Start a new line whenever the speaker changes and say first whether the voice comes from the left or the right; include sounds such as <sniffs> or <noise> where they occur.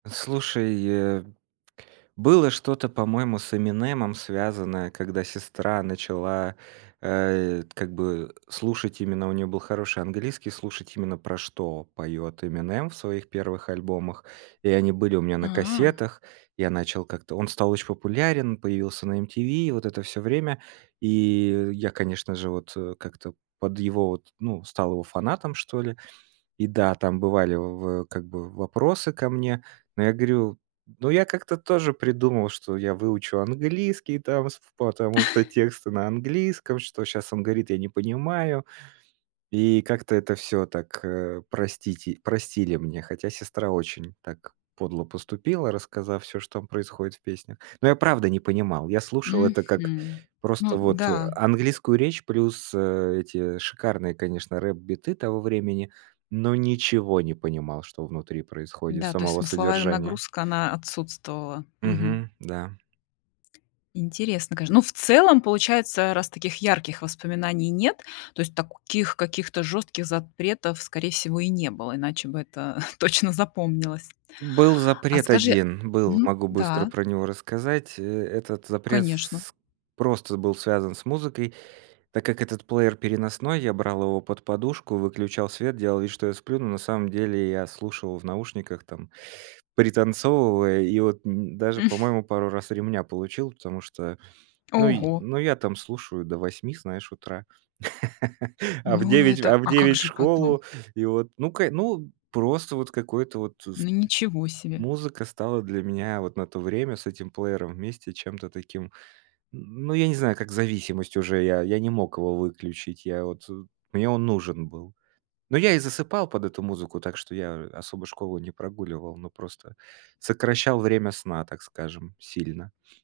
right: Слушай, э, было что-то, по-моему, с Эминемом связанное, когда сестра начала, э, как бы слушать именно, у неё был хороший английский, слушать именно про что поёт Эминем в своих первых альбомах, и они были у меня на
left: А.
right: кассетах, я начал как-то. Он стал очень популярен, появился на MTV и вот это всё время. И я, конечно же, вот как-то под его вот ну, стал его фанатом, что ли. И да, там бывали в как бы вопросы ко мне. Но я говорю: ну, я как-то тоже придумал, что я выучу английский там, с потому что
left: <chuckles>
right: тексты на английском, что щас он говорит, я не понимаю. И как-то это всё так, э, простите простили мне, хотя сестра очень так подло поступила, рассказав всё, что там происходит в песнях. Но я правда не понимал. Я слушал это как
left: Мгм.
right: просто
left: Ну
right: вот
left: да.
right: английскую речь плюс эти шикарные, конечно, рэп-биты того времени. Но ничего не понимал, что внутри происходит,
left: Да, то есть
right: самого
left: смысловая
right: содержания.
left: нагрузка, она отсутствовала. Мгм.
right: Мгм, да.
left: Интересно, конечно. Ну в целом получается раз таких ярких воспоминаний нет, то есть таких каких-то жёстких запретов скорее всего и не было, иначе бы это <chuckles> точно запомнилось.
right: Был
left: А
right: запрет
left: скажи
right: 1, был,
left: Мгм,
right: могу быстро
left: да.
right: про него рассказать. Э, этот запрет
left: Конечно.
right: с просто был связан с музыкой. Так как этот плеер переносной, я брал его под подушку, выключал свет, делал вид, что я сплю, но на самом деле я слушал в наушниках, там, пританцовывая, и вот н даже, по-моему, пару раз ремня получил, потому что ну й,
left: Ого.
right: ну я там слушаю до 8, знаешь, утра, <laughs> а в
left: Ну
right: 9,
left: это
right: а в
left: а как
right: 9 в
left: же потом?
right: школу. И вот, ну к ну, просто вот какое-то вот с
left: Ну ничего себе.
right: музыка стала для меня вот на то время с этим плеером вместе чем-то таким ну, я не знаю, как зависимость уже, я я не мог его выключить, я вот мне он нужен был. Ну, я и засыпал под эту музыку, так что я особо школу не прогуливал, но просто сокращал время сна, так скажем, сильно. <sniffs>